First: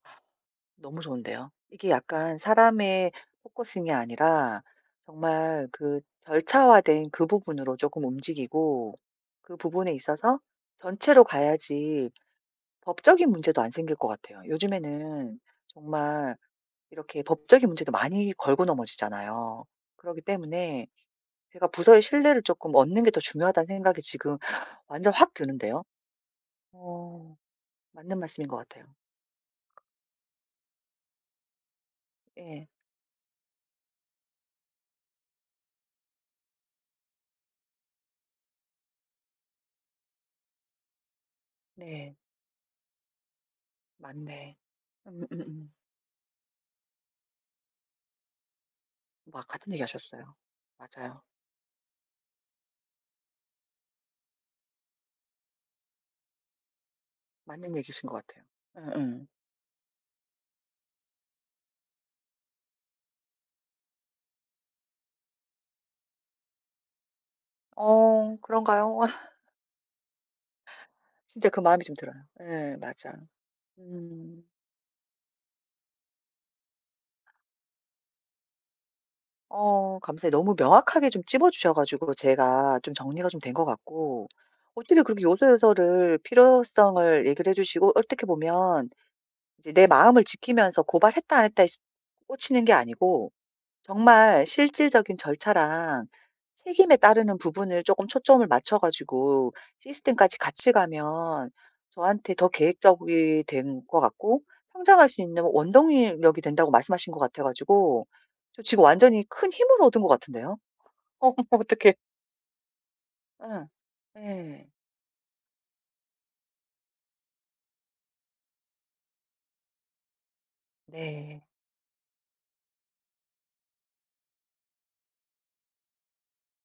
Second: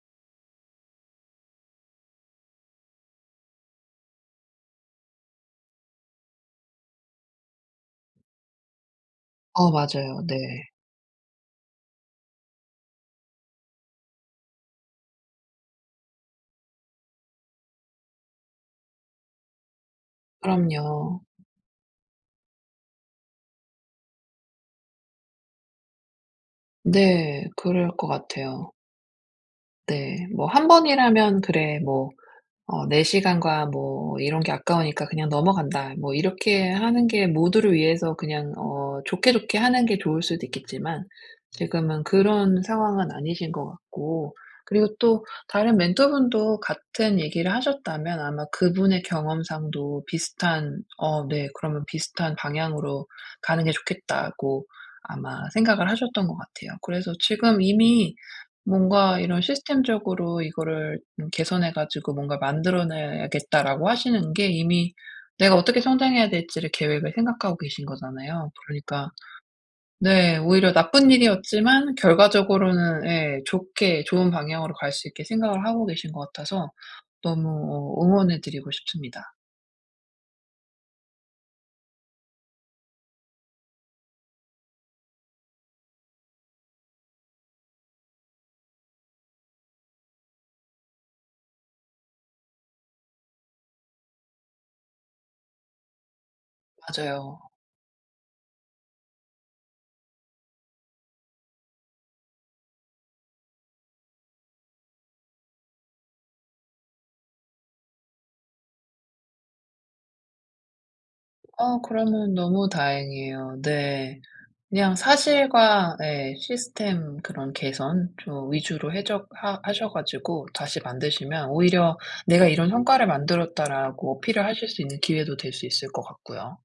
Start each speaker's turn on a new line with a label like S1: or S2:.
S1: 너무 좋은데요. 이게 약간 사람에 포커싱이 아니라 정말 그 절차화된 그 부분으로 조금 움직이고 그
S2: 아
S1: 부분에
S2: 맞아요.
S1: 있어서
S2: 네.
S1: 전체로 봐야지 법적인 문제도 안 생길 것 같아요. 요즘에는 정말 이렇게 법적인 문제도 많이 걸고 넘어지잖아요. 그러기 때문에
S2: 그럼요.
S1: 제가 부서의 신뢰를 조금 얻는 게 더 중요하다는 생각이 지금 완전 확 드는데요. 어
S2: 네. 그럴 것
S1: 맞는 말씀인 것
S2: 같아요.
S1: 같아요.
S2: 네. 뭐 1 번이라면 '그래 뭐
S1: 예.
S2: 어 내 시간과 뭐 이런 게 아까우니까 그냥 넘어간다.' 뭐 이렇게 하는 게 모두를 위해서 그냥 어 좋게 좋게 하는 게 좋을 수도 있겠지만 지금은
S1: 네.
S2: 그런 상황은 아니신 것 같고
S1: 맞네.
S2: 그리고 또
S1: 음음음.
S2: 다른 멘토 분도 같은 얘기를 하셨다면 아마 그분의
S1: 와 같은 얘기
S2: 경험상도
S1: 하셨어요.
S2: 비슷한
S1: 맞아요.
S2: 어, 네. 그러면 비슷한 방향으로 가는 게 좋겠다고 아마 생각을 하셨던 것 같아요. 그래서 지금
S1: 맞는 얘기이신
S2: 이미
S1: 것 같아요. 예.
S2: "뭔가
S1: 응.
S2: 이런 시스템적으로 이거를 음 개선해 가지고 뭔가 만들어내야겠다."라고 하시는 게 이미 내가 어떻게 성장해야 될지를 계획을 생각하고 계신
S1: 어
S2: 거잖아요.
S1: 그런가요?
S2: 그러니까 네. 오히려 나쁜
S1: 진짜 그 마음이
S2: 일이었지만
S1: 좀 들어요. 예.
S2: 결과적으로는
S1: 맞아요.
S2: 예. 좋게 좋은
S1: 음.
S2: 방향으로 갈 수 있게 생각을 하고 계신 것 같아서 너무 어 응원해 드리고 싶습니다.
S1: 어 감사해요. 너무 명확하게 좀 짚어주셔 가지고 제가 좀 정리가 좀 된 것 같고. 어떻게 그렇게 요소요소를 필요성을 얘기를 해주시고 어떻게 보면 이제 내 마음을 지키면서 고발했다 안 했다에 씁 꽂히는 게 아니고 정말 실질적인 절차랑 책임에 따르는
S2: 맞아요.
S1: 부분을 쪼끔 초점을 맞춰 가지고 시스템까지 같이 가면 저한테 더 계획적이 된 것 같고 성장할 수 있는 원동이 력이 된다고 말씀하신 것 같아 가지고 저 지금 완전히 큰 힘을 얻은 것 같은데요. 어머
S2: 어
S1: 어떡해.
S2: 그러면 너무 다행이에요.
S1: 예.
S2: 네.
S1: 예.
S2: 그냥 사실과 예. 시스템 그런 개선 좀 위주로 해적 하 하셔 가지고 다시
S1: 네.
S2: 만드시면 오히려 "내가 이런 성과를 만들었다."라고 어필을 하실 수 있는 기회도 될 수 있을 것 같고요.